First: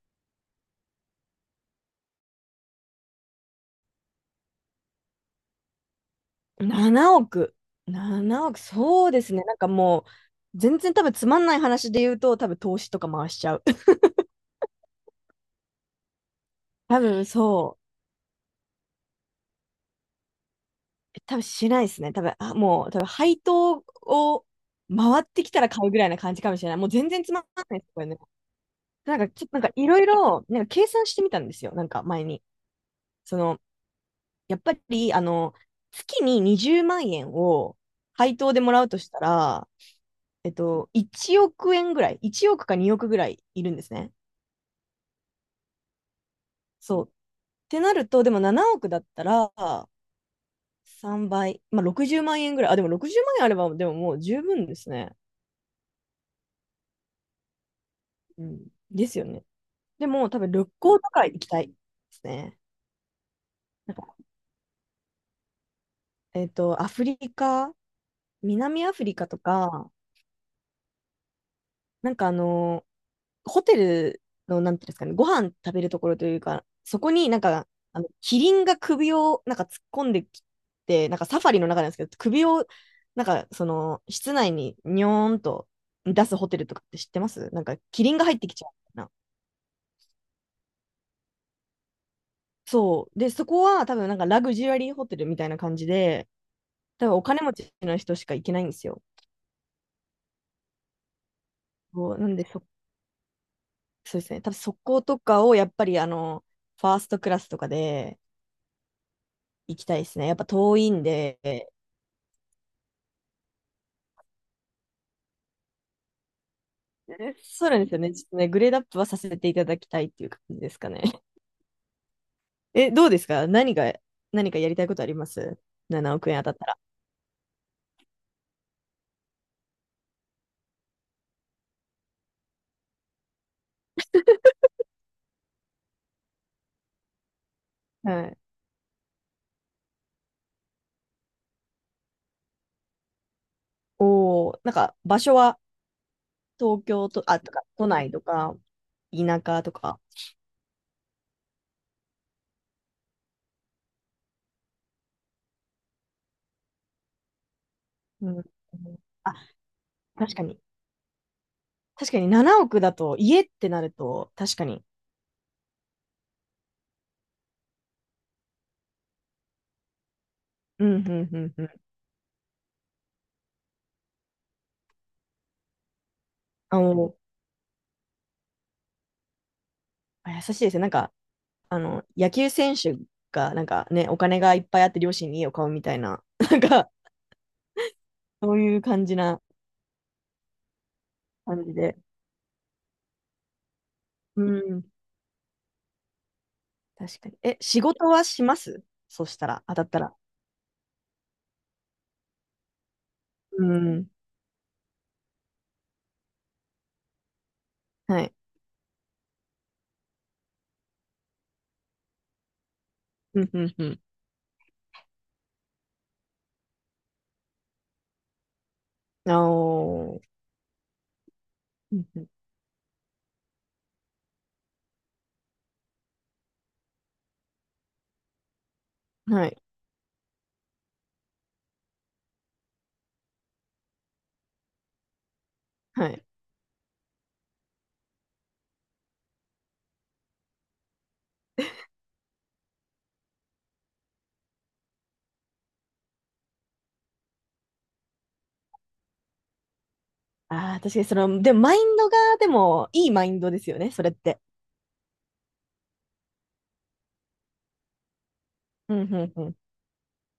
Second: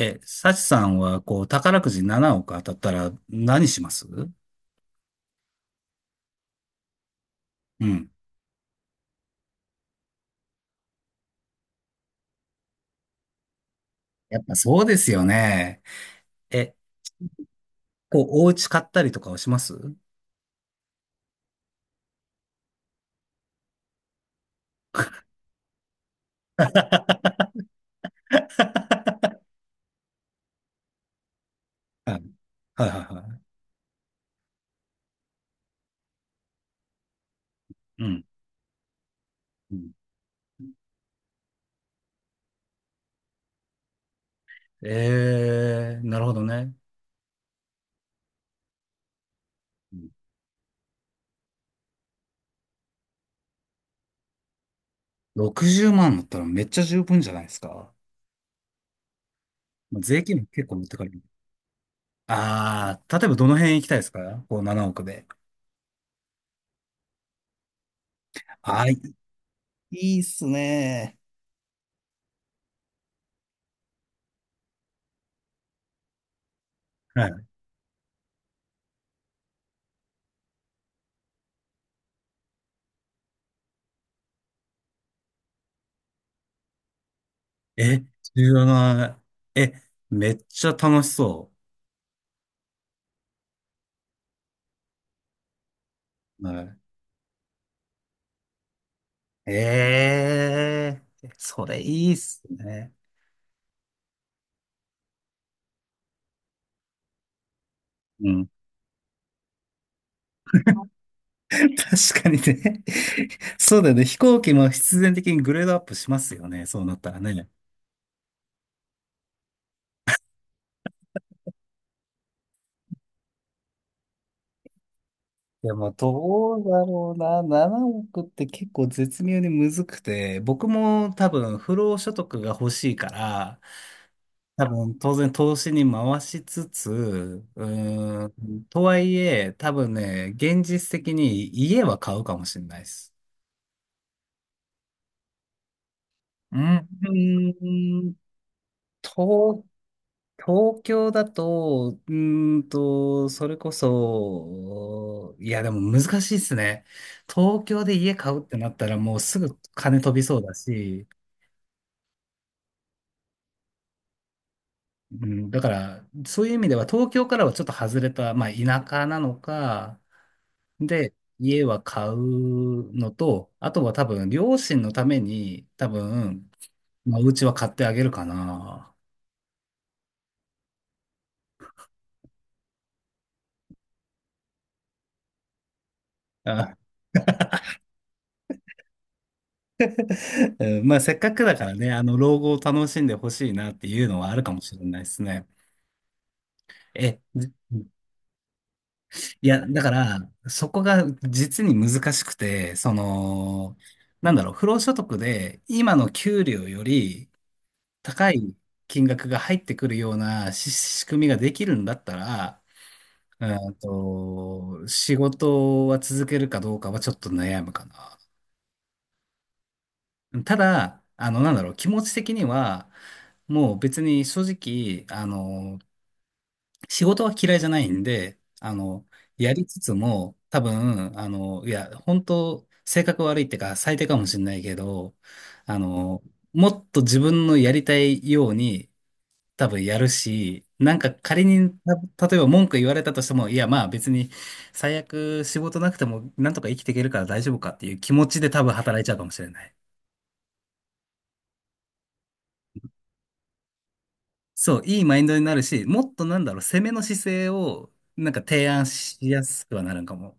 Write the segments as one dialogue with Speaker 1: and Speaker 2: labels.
Speaker 1: サチさんは、こう、宝くじ7億当たったら何します
Speaker 2: 7億。
Speaker 1: うん。
Speaker 2: 7億。そうですね。なんかもう、全然多分つまんない話で言うと、多分投資とか回しちゃう。
Speaker 1: やっぱそうですよね。え、
Speaker 2: 多分そ
Speaker 1: こう、お家買ったりとかはします？ は
Speaker 2: う。多分しないですね。多分、あ、もう、多分配当を回ってきたら買うぐらいな感じかもしれない。もう全然つまんないですよね。なんかちょっとなんかいろいろ、なんか計算してみたんですよ。なんか
Speaker 1: いは
Speaker 2: 前に。
Speaker 1: いはい
Speaker 2: そ
Speaker 1: は
Speaker 2: の、やっぱり、月に20万円を
Speaker 1: い。うん。
Speaker 2: 配当でもらうとしたら、
Speaker 1: うん。
Speaker 2: 1億円ぐらい、1億か2億ぐらいいるんですね。
Speaker 1: なるほどね。
Speaker 2: そう。てなると、でも7億だったら
Speaker 1: うん。
Speaker 2: 3倍、まあ60万円ぐらい。あ、でも60万円あれば、でももう十分ですね。
Speaker 1: 60万だったらめっちゃ十分じゃないですか。
Speaker 2: うん。ですよね。
Speaker 1: まあ
Speaker 2: で
Speaker 1: 税
Speaker 2: も
Speaker 1: 金
Speaker 2: 多
Speaker 1: も
Speaker 2: 分
Speaker 1: 結
Speaker 2: 旅
Speaker 1: 構持って
Speaker 2: 行
Speaker 1: か
Speaker 2: と
Speaker 1: れる。
Speaker 2: か行きたいですね。
Speaker 1: あー、例えばどの辺行き
Speaker 2: なん
Speaker 1: たいです
Speaker 2: か、
Speaker 1: か？こう7億で。
Speaker 2: アフリカ、
Speaker 1: あ
Speaker 2: 南アフ
Speaker 1: ー、
Speaker 2: リカとか、
Speaker 1: いいっすね。
Speaker 2: なんかあのホテルの、なんていうんですかね、ご飯食べるところというか、そこになんか、あの、キリンが首をなんか突っ込んできて、なんかサファリの中なんですけど、首を、なんか、その、室内ににょーんと出すホテルとかって知ってます？なんか、キ
Speaker 1: え、
Speaker 2: リンが入っ
Speaker 1: 知
Speaker 2: てき
Speaker 1: ら
Speaker 2: ちゃうみたいな。
Speaker 1: ない。え、めっちゃ楽しそ
Speaker 2: そう。で、そこは多分なんかラグジュアリーホテルみたいな感じで、
Speaker 1: う。はい。
Speaker 2: 多分お金持ちの人しか行けないんですよ。
Speaker 1: それいい
Speaker 2: そ
Speaker 1: っ
Speaker 2: うなん
Speaker 1: す
Speaker 2: でそ、
Speaker 1: ね。
Speaker 2: そうですね。多分そことかをやっぱりあの、ファーストクラスとかで
Speaker 1: うん。
Speaker 2: 行きたいですね。やっぱ遠いんで、
Speaker 1: 確かにね。そうだよね。飛行機も必然的にグレードアップしますよね。そうなったらね。
Speaker 2: そうなんですよね。ちょっとね、グレードアップはさせていただきたいっていう感じですかね。どうですか？何かやりたいことあります？
Speaker 1: でも、
Speaker 2: 7 億円当た
Speaker 1: ど
Speaker 2: っ
Speaker 1: う
Speaker 2: た
Speaker 1: だろうな。7億って結構絶妙にむずくて、僕も多分、不労所得が欲しいから、多分、当然投資に回しつつ、
Speaker 2: ら。はい。
Speaker 1: とはいえ、多分ね、現実的に家は買うかもしれないです。
Speaker 2: おー、なんか場所は
Speaker 1: うん。
Speaker 2: 東京と、あ、とか、都内とか、田舎
Speaker 1: 東、
Speaker 2: とか。
Speaker 1: 東京だと、それこそ、いや、でも難しいですね。東京で家
Speaker 2: う
Speaker 1: 買
Speaker 2: ん。
Speaker 1: うってなったら、もう
Speaker 2: あ、
Speaker 1: すぐ金飛び
Speaker 2: 確
Speaker 1: そう
Speaker 2: か
Speaker 1: だ
Speaker 2: に。
Speaker 1: し、
Speaker 2: 確かに7億だと、家ってなると、確かに。
Speaker 1: うん、だから、そういう意味では、東京からはちょっと外れた、まあ、田舎なのか、
Speaker 2: うん、う
Speaker 1: で、
Speaker 2: ん、うん、う
Speaker 1: 家は
Speaker 2: ん。
Speaker 1: 買うのと、あとは多分、両親のために、多分、
Speaker 2: あの、
Speaker 1: まあ、お家は買ってあげるかな。
Speaker 2: あ、優しいですね。なんか、あの、野球選手が、なんかね、お金がいっぱいあって両親に家を買うみたいな、なん
Speaker 1: あ、
Speaker 2: か、そういう感じな
Speaker 1: うん。まあ、せっかくだか
Speaker 2: 感じ
Speaker 1: らね、
Speaker 2: で。
Speaker 1: 老後を楽しんでほしいなっていうのはある
Speaker 2: う
Speaker 1: かもし
Speaker 2: ん。
Speaker 1: れないですね。え、
Speaker 2: 確かに。
Speaker 1: じ
Speaker 2: 仕事はします？そした
Speaker 1: い
Speaker 2: ら、
Speaker 1: や、
Speaker 2: 当
Speaker 1: だ
Speaker 2: たっ
Speaker 1: か
Speaker 2: たら。
Speaker 1: ら、そこが実に難しくて、そ
Speaker 2: う
Speaker 1: の、
Speaker 2: ん。
Speaker 1: なんだろう、不労所得で、今の給料より
Speaker 2: は
Speaker 1: 高
Speaker 2: い。
Speaker 1: い金額が入ってくるような仕組みができるんだったら、
Speaker 2: うんうんうん。
Speaker 1: 仕事は続けるかどうかはちょっと悩むかな。
Speaker 2: あおー。
Speaker 1: ただ、なんだろう、気
Speaker 2: う
Speaker 1: 持
Speaker 2: ん
Speaker 1: ち
Speaker 2: う
Speaker 1: 的には、もう別に正直、仕事は嫌いじゃないんで、
Speaker 2: んは
Speaker 1: や
Speaker 2: い。
Speaker 1: りつつも、多分、いや、本当性格悪いってか、最低かもしれないけど、あ
Speaker 2: は
Speaker 1: の、
Speaker 2: い。
Speaker 1: もっと自分のやりたいように多分やるし、なんか仮に、例えば文句言われたとしても、いやまあ別に最悪仕事なくてもなんとか生きていけるから大丈夫かっていう気持ちで多分働いちゃうかもしれない。
Speaker 2: ああ、確かにその、でもマインドが、でも、いいマインドですよね、それって。
Speaker 1: そう、いいマインドになるし、もっとなんだろう、攻めの姿勢をなんか提案
Speaker 2: うんう
Speaker 1: し
Speaker 2: ん
Speaker 1: や
Speaker 2: うん。
Speaker 1: すくはなるんかも。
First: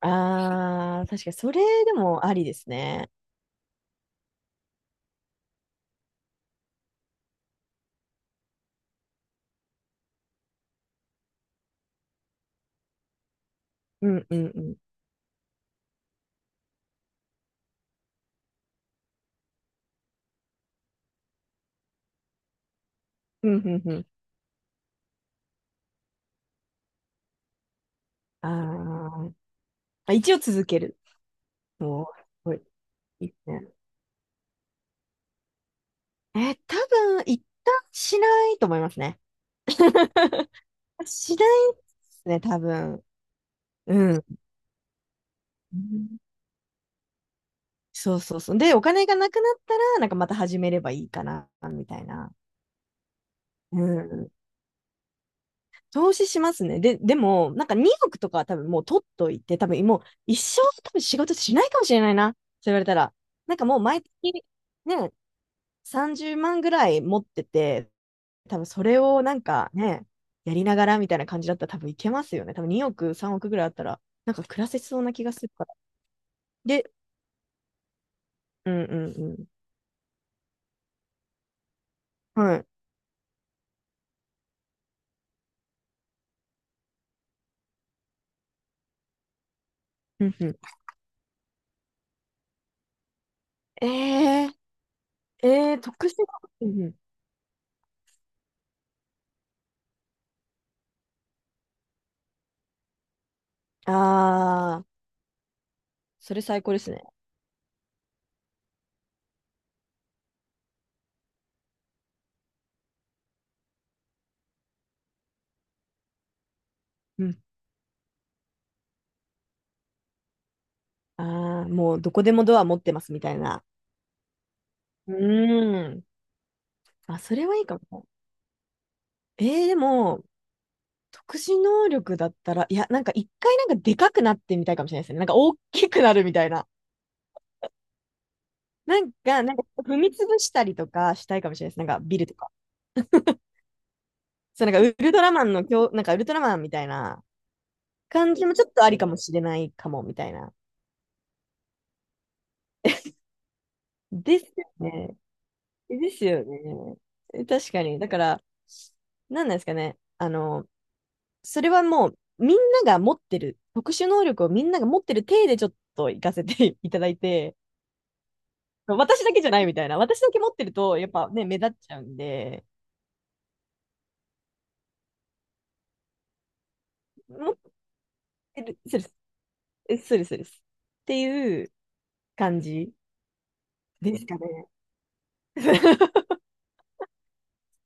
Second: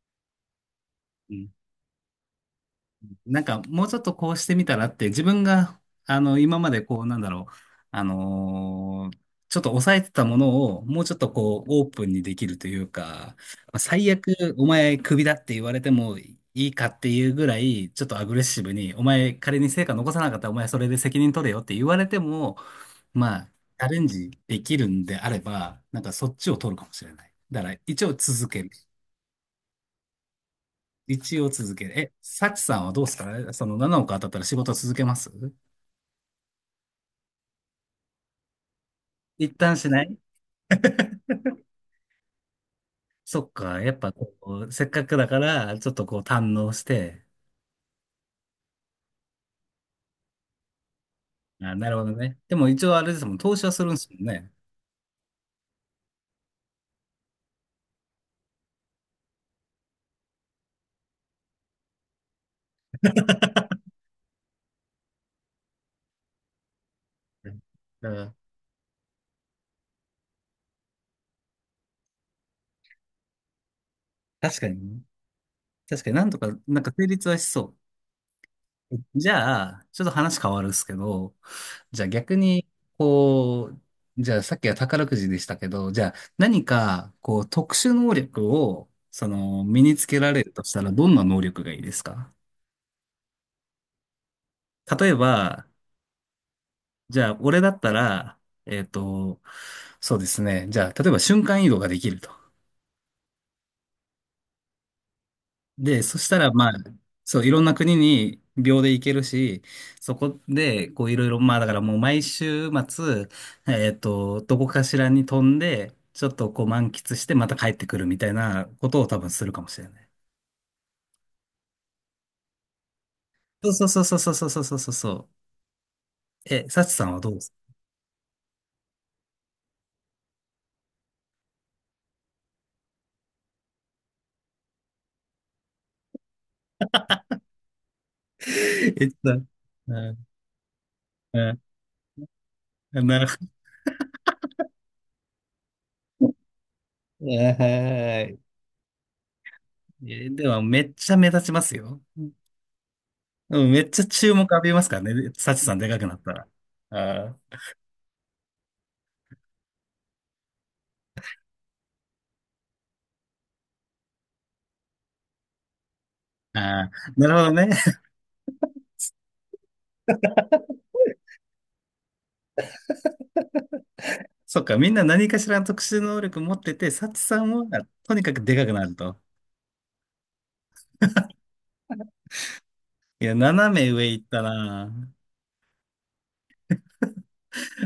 Speaker 2: ああ、確かにそれでもありですね。
Speaker 1: なんかもうちょっとこうしてみたらって自分が今までこうなんだろうあのーちょっと抑えてたものをもうちょっとこうオープンにできるというか、まあ、最
Speaker 2: うんうん
Speaker 1: 悪
Speaker 2: う
Speaker 1: お
Speaker 2: ん。
Speaker 1: 前クビだって言われてもいいかっていうぐらいちょっとアグレッシブに、お前仮に成果残さなかったらお前それで責任取れよって言われてもまあ
Speaker 2: うんうん
Speaker 1: チャ
Speaker 2: う
Speaker 1: レ
Speaker 2: ん。
Speaker 1: ンジできるんであればなんかそっちを取るかもしれない。だから一応続
Speaker 2: あ
Speaker 1: ける。
Speaker 2: ーあ、一応続ける。
Speaker 1: 一応続ける。
Speaker 2: もう、す
Speaker 1: サ
Speaker 2: ごい、
Speaker 1: チさんはどうです
Speaker 2: いいです
Speaker 1: か、そ
Speaker 2: ね。
Speaker 1: の7億当たったら仕事続けます？
Speaker 2: 多分、一旦しないと思いますね。
Speaker 1: 一旦しない？
Speaker 2: しないですね、多分。
Speaker 1: そっか。やっぱ
Speaker 2: うん。
Speaker 1: こう、せっかくだか
Speaker 2: う
Speaker 1: ら、ちょっとこう
Speaker 2: ん
Speaker 1: 堪能して。
Speaker 2: そうそうそう。で、お金がなくなったら、なんかまた始めればいいかな、
Speaker 1: あ、
Speaker 2: み
Speaker 1: なる
Speaker 2: た
Speaker 1: ほ
Speaker 2: い
Speaker 1: ど
Speaker 2: な。
Speaker 1: ね。でも一応あれですもん、投資は
Speaker 2: う
Speaker 1: するんですもん
Speaker 2: ん。
Speaker 1: ね。
Speaker 2: 投資しますね。で、でも、なんか2億とかは多分もう取っといて、多分もう一生多分仕事しないかもしれないな、そう言われたら。なんかもう毎月ね、30万ぐらい持って
Speaker 1: うん。
Speaker 2: て、
Speaker 1: だから
Speaker 2: 多分それをなんかね、やりながらみたいな感じだったら多分いけますよね。多分2億、3億ぐらいあったら、なんか暮
Speaker 1: 確
Speaker 2: ら
Speaker 1: か
Speaker 2: せ
Speaker 1: に
Speaker 2: そ
Speaker 1: ね。
Speaker 2: うな気がするから。
Speaker 1: 確かになんとか、なん
Speaker 2: で、
Speaker 1: か成立はしそう。
Speaker 2: うんう
Speaker 1: じ
Speaker 2: ん
Speaker 1: ゃあ、ちょっと話変わるっすけど、じゃあ逆
Speaker 2: はい。
Speaker 1: に、こう、じゃあさっきは宝くじでしたけど、じゃあ何か、こう、特殊能力を、その、身につけ
Speaker 2: う
Speaker 1: ら
Speaker 2: ん
Speaker 1: れ
Speaker 2: う
Speaker 1: る
Speaker 2: ん。
Speaker 1: としたら、どんな能力がいいですか？
Speaker 2: えー、
Speaker 1: 例えば、
Speaker 2: 特殊な。うんうん。
Speaker 1: じゃあ俺だったら、えっと、そうですね。じゃあ、例えば瞬間移動ができると。
Speaker 2: ああ、
Speaker 1: で、そし
Speaker 2: そ
Speaker 1: た
Speaker 2: れ
Speaker 1: ら、
Speaker 2: 最
Speaker 1: ま
Speaker 2: 高
Speaker 1: あ、
Speaker 2: ですね。
Speaker 1: そう、いろんな国に秒で行けるし、そこで、こう、いろいろ、まあ、だからもう毎週末、どこかしらに飛んで、ちょっとこう満喫し
Speaker 2: う
Speaker 1: て、
Speaker 2: ん。
Speaker 1: また帰ってくるみたいなことを多分するかもしれない。
Speaker 2: ああ、もうどこでもドア持ってますみたいな。
Speaker 1: そうそうそうそうそうそうそうそう
Speaker 2: う
Speaker 1: そ
Speaker 2: ーん。
Speaker 1: う。サチさん
Speaker 2: あ、
Speaker 1: はどう
Speaker 2: そ
Speaker 1: で
Speaker 2: れ
Speaker 1: すか？
Speaker 2: はいいかも。でも、特殊能力だったら、いや、なんか一回なんかでかくなってみたいかもしれないですね。なんか大きくなるみたいな。な
Speaker 1: えっ
Speaker 2: ん
Speaker 1: と、
Speaker 2: か、なんか踏
Speaker 1: う
Speaker 2: み
Speaker 1: ん、
Speaker 2: 潰したりとかしたいかも
Speaker 1: う
Speaker 2: しれないです。なんかビルとか。
Speaker 1: ん、なるほ
Speaker 2: そう、なんかウルトラマンの強、なんかウルトラマンみたいな
Speaker 1: ど え
Speaker 2: 感
Speaker 1: ー
Speaker 2: じもちょっとありかもしれないかも、みた
Speaker 1: え
Speaker 2: い
Speaker 1: で
Speaker 2: な。
Speaker 1: も、めっちゃ目立ちますよ。うん、めっちゃ注
Speaker 2: で
Speaker 1: 目
Speaker 2: す
Speaker 1: 浴
Speaker 2: よ
Speaker 1: びますから
Speaker 2: ね。
Speaker 1: ね、サチさんでかく
Speaker 2: で
Speaker 1: なっ
Speaker 2: す
Speaker 1: た
Speaker 2: よ
Speaker 1: ら。あ
Speaker 2: ね。
Speaker 1: ー
Speaker 2: 確かに。だから、なんなんですかね。あの、それはもう、みんなが持ってる、特殊能力をみんなが持ってる体でちょっと行かせて
Speaker 1: あ あ、
Speaker 2: いただい
Speaker 1: なるほど
Speaker 2: て、
Speaker 1: ね。
Speaker 2: 私だけじゃないみたいな。私だけ持ってる と、やっぱね、目立っちゃうんで、
Speaker 1: そっか、みんな何かしらの特殊能力持ってて、サチさん
Speaker 2: 持っ
Speaker 1: はとにかくで
Speaker 2: て
Speaker 1: かく
Speaker 2: る、
Speaker 1: なる
Speaker 2: そうです、
Speaker 1: と。
Speaker 2: そうです、そうです。っていう感じ
Speaker 1: いや、斜め上
Speaker 2: で
Speaker 1: 行っ
Speaker 2: すか
Speaker 1: た
Speaker 2: ね。
Speaker 1: な。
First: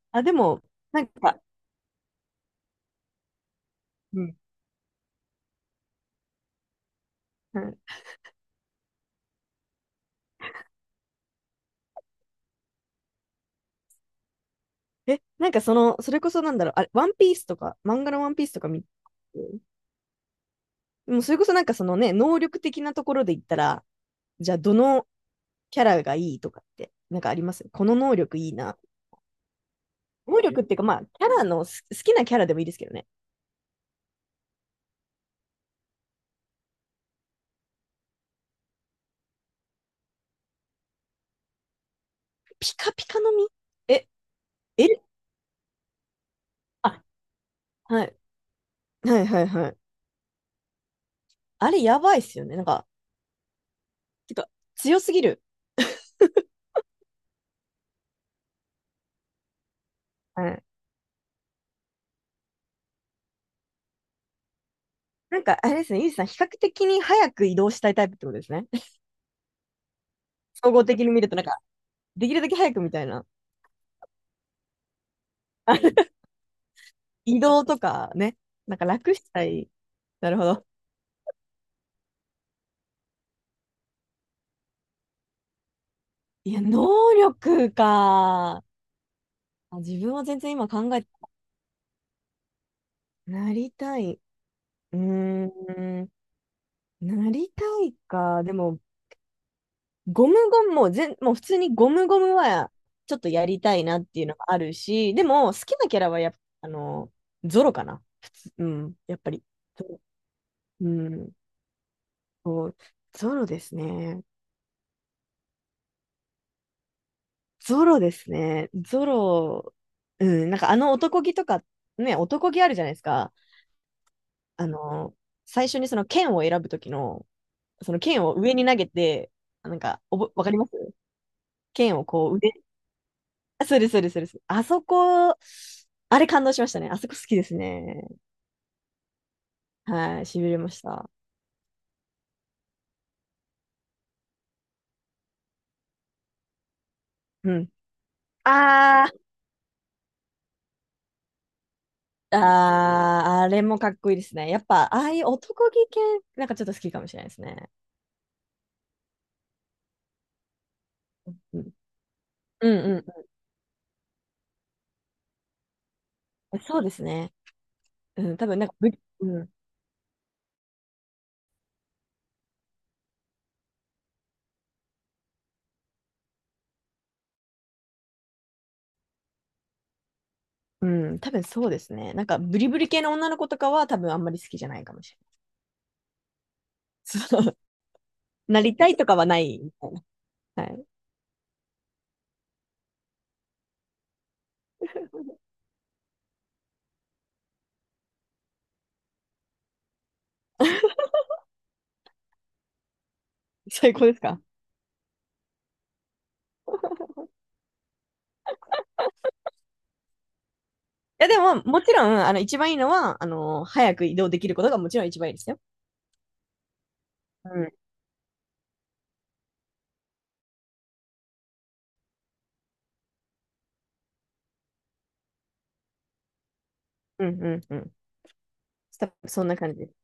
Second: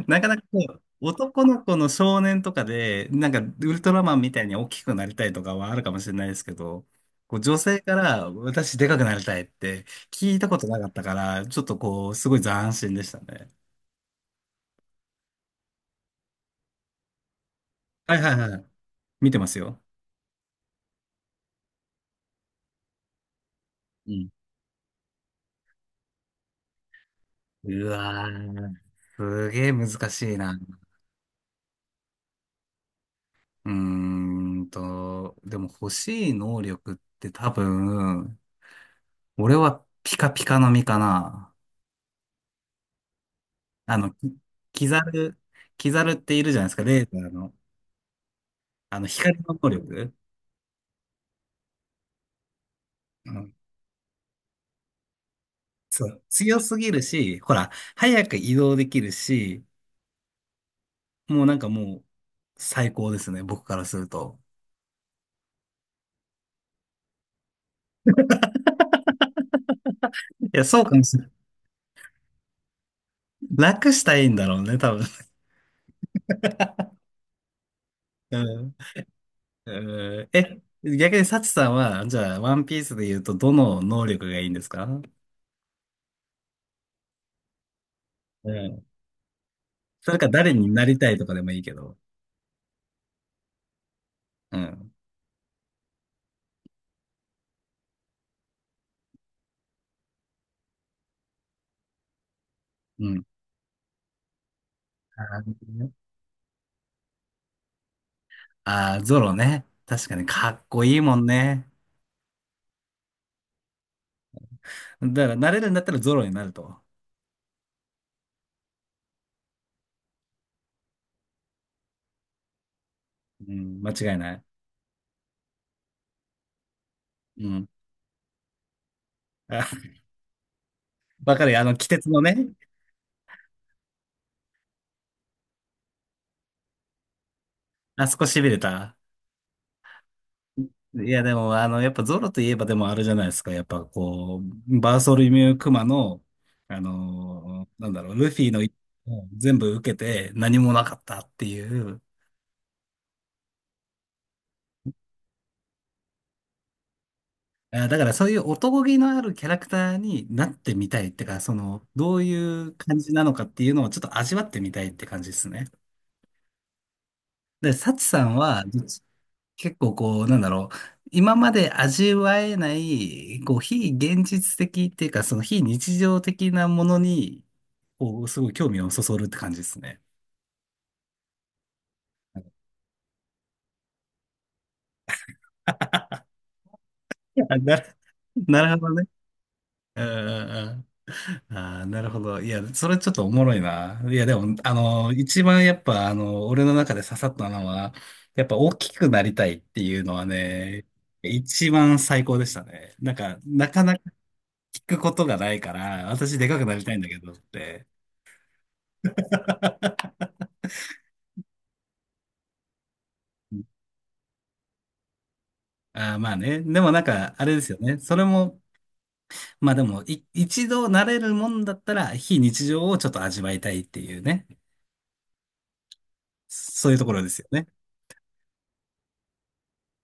Speaker 1: な
Speaker 2: あ、
Speaker 1: か
Speaker 2: で
Speaker 1: なかこ
Speaker 2: も、
Speaker 1: う、
Speaker 2: なんか、
Speaker 1: 男の子の少年とかで、なんかウルトラマン
Speaker 2: う
Speaker 1: み
Speaker 2: ん。
Speaker 1: たいに大きくなりたいとかはあるかもしれないですけど、こう女
Speaker 2: うん
Speaker 1: 性から私でかくなりたいって聞いたことなかったから、ちょっとこう、すごい斬新でしたね。
Speaker 2: え、なんかその、それこそなんだろう、あれ、ワンピースとか、漫画
Speaker 1: はい
Speaker 2: のワ
Speaker 1: は
Speaker 2: ンピー
Speaker 1: い
Speaker 2: ス
Speaker 1: は
Speaker 2: と
Speaker 1: い。
Speaker 2: か見て、
Speaker 1: 見てますよ。
Speaker 2: もうそれこそなんかそのね、能力的なところで言ったら、
Speaker 1: うん。
Speaker 2: じゃあどのキャラがいいとかって、なんかあります？こ
Speaker 1: う
Speaker 2: の能
Speaker 1: わ
Speaker 2: 力いい
Speaker 1: ー、
Speaker 2: な。
Speaker 1: すげえ難しい
Speaker 2: 能
Speaker 1: な。
Speaker 2: 力っていうか、まあ、キャラの好きなキャラでもいいですけどね。
Speaker 1: うーでも欲しい能力って多分、俺はピカピカの実かな。
Speaker 2: ピカピカの実。
Speaker 1: あ
Speaker 2: え、
Speaker 1: の、キ
Speaker 2: え
Speaker 1: キザル、キザルっているじゃないですか、レ
Speaker 2: あ、
Speaker 1: ーザーの。
Speaker 2: はい。はい
Speaker 1: 光
Speaker 2: はい
Speaker 1: の
Speaker 2: は
Speaker 1: 能
Speaker 2: い。
Speaker 1: 力。
Speaker 2: あれやばいっすよね。なんか、
Speaker 1: うん、
Speaker 2: てか、強すぎる。
Speaker 1: そう。強すぎるし、ほら、早く移動できるし、
Speaker 2: はい。
Speaker 1: もうなんかもう、最高ですね、僕からすると。
Speaker 2: なんか、あれですね、ゆうじさん、比較的に早く移動したいタイプってことですね。
Speaker 1: いや、
Speaker 2: 総
Speaker 1: そう
Speaker 2: 合
Speaker 1: か
Speaker 2: 的
Speaker 1: も
Speaker 2: に
Speaker 1: し
Speaker 2: 見
Speaker 1: れな
Speaker 2: る
Speaker 1: い。
Speaker 2: と、なんか、できるだけ早くみたいな。
Speaker 1: 楽したいんだろうね、多分。
Speaker 2: あの移動とかね、
Speaker 1: うん。
Speaker 2: なんか楽したい。
Speaker 1: う
Speaker 2: な
Speaker 1: ん。
Speaker 2: るほど。
Speaker 1: 逆にサチさんは、じゃあ、ワンピースで言うと、どの能力がいいんですか？
Speaker 2: いや、能力
Speaker 1: う
Speaker 2: か。
Speaker 1: ん。
Speaker 2: あ、自
Speaker 1: そ
Speaker 2: 分
Speaker 1: れ
Speaker 2: は
Speaker 1: か
Speaker 2: 全然
Speaker 1: 誰
Speaker 2: 今
Speaker 1: にな
Speaker 2: 考
Speaker 1: り
Speaker 2: え、
Speaker 1: たいとかでもいいけど。
Speaker 2: なりたい。
Speaker 1: うん。
Speaker 2: うーん、なりたいか。でも、ゴムゴムも、もう普通にゴムゴムは、
Speaker 1: う
Speaker 2: ちょっ
Speaker 1: ん。
Speaker 2: とやりたいなっていうのがあるし、で
Speaker 1: あ
Speaker 2: も、
Speaker 1: ー、
Speaker 2: 好きな
Speaker 1: ね。
Speaker 2: キャラはやっぱ、あの、ゾロかな。うん、
Speaker 1: あー、
Speaker 2: やっ
Speaker 1: ゾ
Speaker 2: ぱ
Speaker 1: ロ
Speaker 2: り。
Speaker 1: ね。
Speaker 2: ゾロ、
Speaker 1: 確かにかっこ
Speaker 2: う
Speaker 1: いいもん
Speaker 2: ん、
Speaker 1: ね。
Speaker 2: そう、ゾロですね。
Speaker 1: だから、なれるんだったらゾロになると。
Speaker 2: ゾロですね。ゾロ、うん、なんかあの男気とか、ね、男気あるじゃないですか。
Speaker 1: うん、間違いない。
Speaker 2: あの、最初にその剣を選ぶときの、
Speaker 1: うん。
Speaker 2: その剣を上に投げて、なん
Speaker 1: あ、
Speaker 2: か、わかります？
Speaker 1: わかるよ。鬼
Speaker 2: 剣を
Speaker 1: 徹の
Speaker 2: こう上、
Speaker 1: ね、
Speaker 2: あ、そうです、そうです、そうです。あそこ、あれ感動しましたね。あそこ好きです
Speaker 1: あ
Speaker 2: ね。
Speaker 1: そこ痺れた。
Speaker 2: はい、しびれました。
Speaker 1: いや、でも、やっぱゾロといえばでもあれじゃないですか。やっぱこう、バーソルミュークマの、
Speaker 2: うん。
Speaker 1: なんだろう、ルフィの一撃
Speaker 2: あ
Speaker 1: を全部受けて何もなかったっていう。
Speaker 2: あ、ああ、あれもかっこいいですね。やっぱ、ああいう男気系、なんかちょっと好きかもしれないですね。
Speaker 1: あ、だからそういう男気のあるキャラクターになってみたいってか、そ
Speaker 2: うん、
Speaker 1: の、どういう
Speaker 2: う
Speaker 1: 感
Speaker 2: ん、
Speaker 1: じなのかっていうのをちょっと味わってみたいって感じですね。
Speaker 2: うん。そうですね。
Speaker 1: で、サチさ
Speaker 2: う
Speaker 1: ん
Speaker 2: ん、多分
Speaker 1: は、
Speaker 2: なんか
Speaker 1: どっち
Speaker 2: うん、
Speaker 1: 結構こう、なんだろう、今まで味わえない、こう、非現実的っていうか、その非日常的なものに、こう、すごい興味をそそるって感じですね。
Speaker 2: うん、多分そうですね。なんか、ブリブリ系の女の子とかは多分あんまり好きじゃないかもしれな い。そ
Speaker 1: な
Speaker 2: う
Speaker 1: る、
Speaker 2: な
Speaker 1: な
Speaker 2: り
Speaker 1: る
Speaker 2: た
Speaker 1: ほど
Speaker 2: いと
Speaker 1: ね。
Speaker 2: かはないみたい
Speaker 1: う
Speaker 2: な。
Speaker 1: んう
Speaker 2: は
Speaker 1: ん
Speaker 2: い。
Speaker 1: うん。ああ、なるほど。いや、それちょっとおもろいな。いや、でも、一番やっぱ、俺の中で刺さったのは、やっぱ大きくなりたいっていうのはね、一番最高でしたね。なんか、なか
Speaker 2: 最
Speaker 1: なか
Speaker 2: 高ですか？
Speaker 1: 聞くことがないから、私でかくなりたいんだけどって。
Speaker 2: いや、でも、もちろん、あの、一番いいのは、あの、早く移動できることがもちろん一番いいですよ。
Speaker 1: ああ、まあね。でもなんか、あれ
Speaker 2: う
Speaker 1: です
Speaker 2: ん。
Speaker 1: よね。それも、まあでも、一度慣れるもんだったら、非日常をちょっと味わいたいっていうね。そういうところ
Speaker 2: う
Speaker 1: で
Speaker 2: ん、
Speaker 1: すよ
Speaker 2: うん、
Speaker 1: ね。
Speaker 2: うん。多分そんな感じです。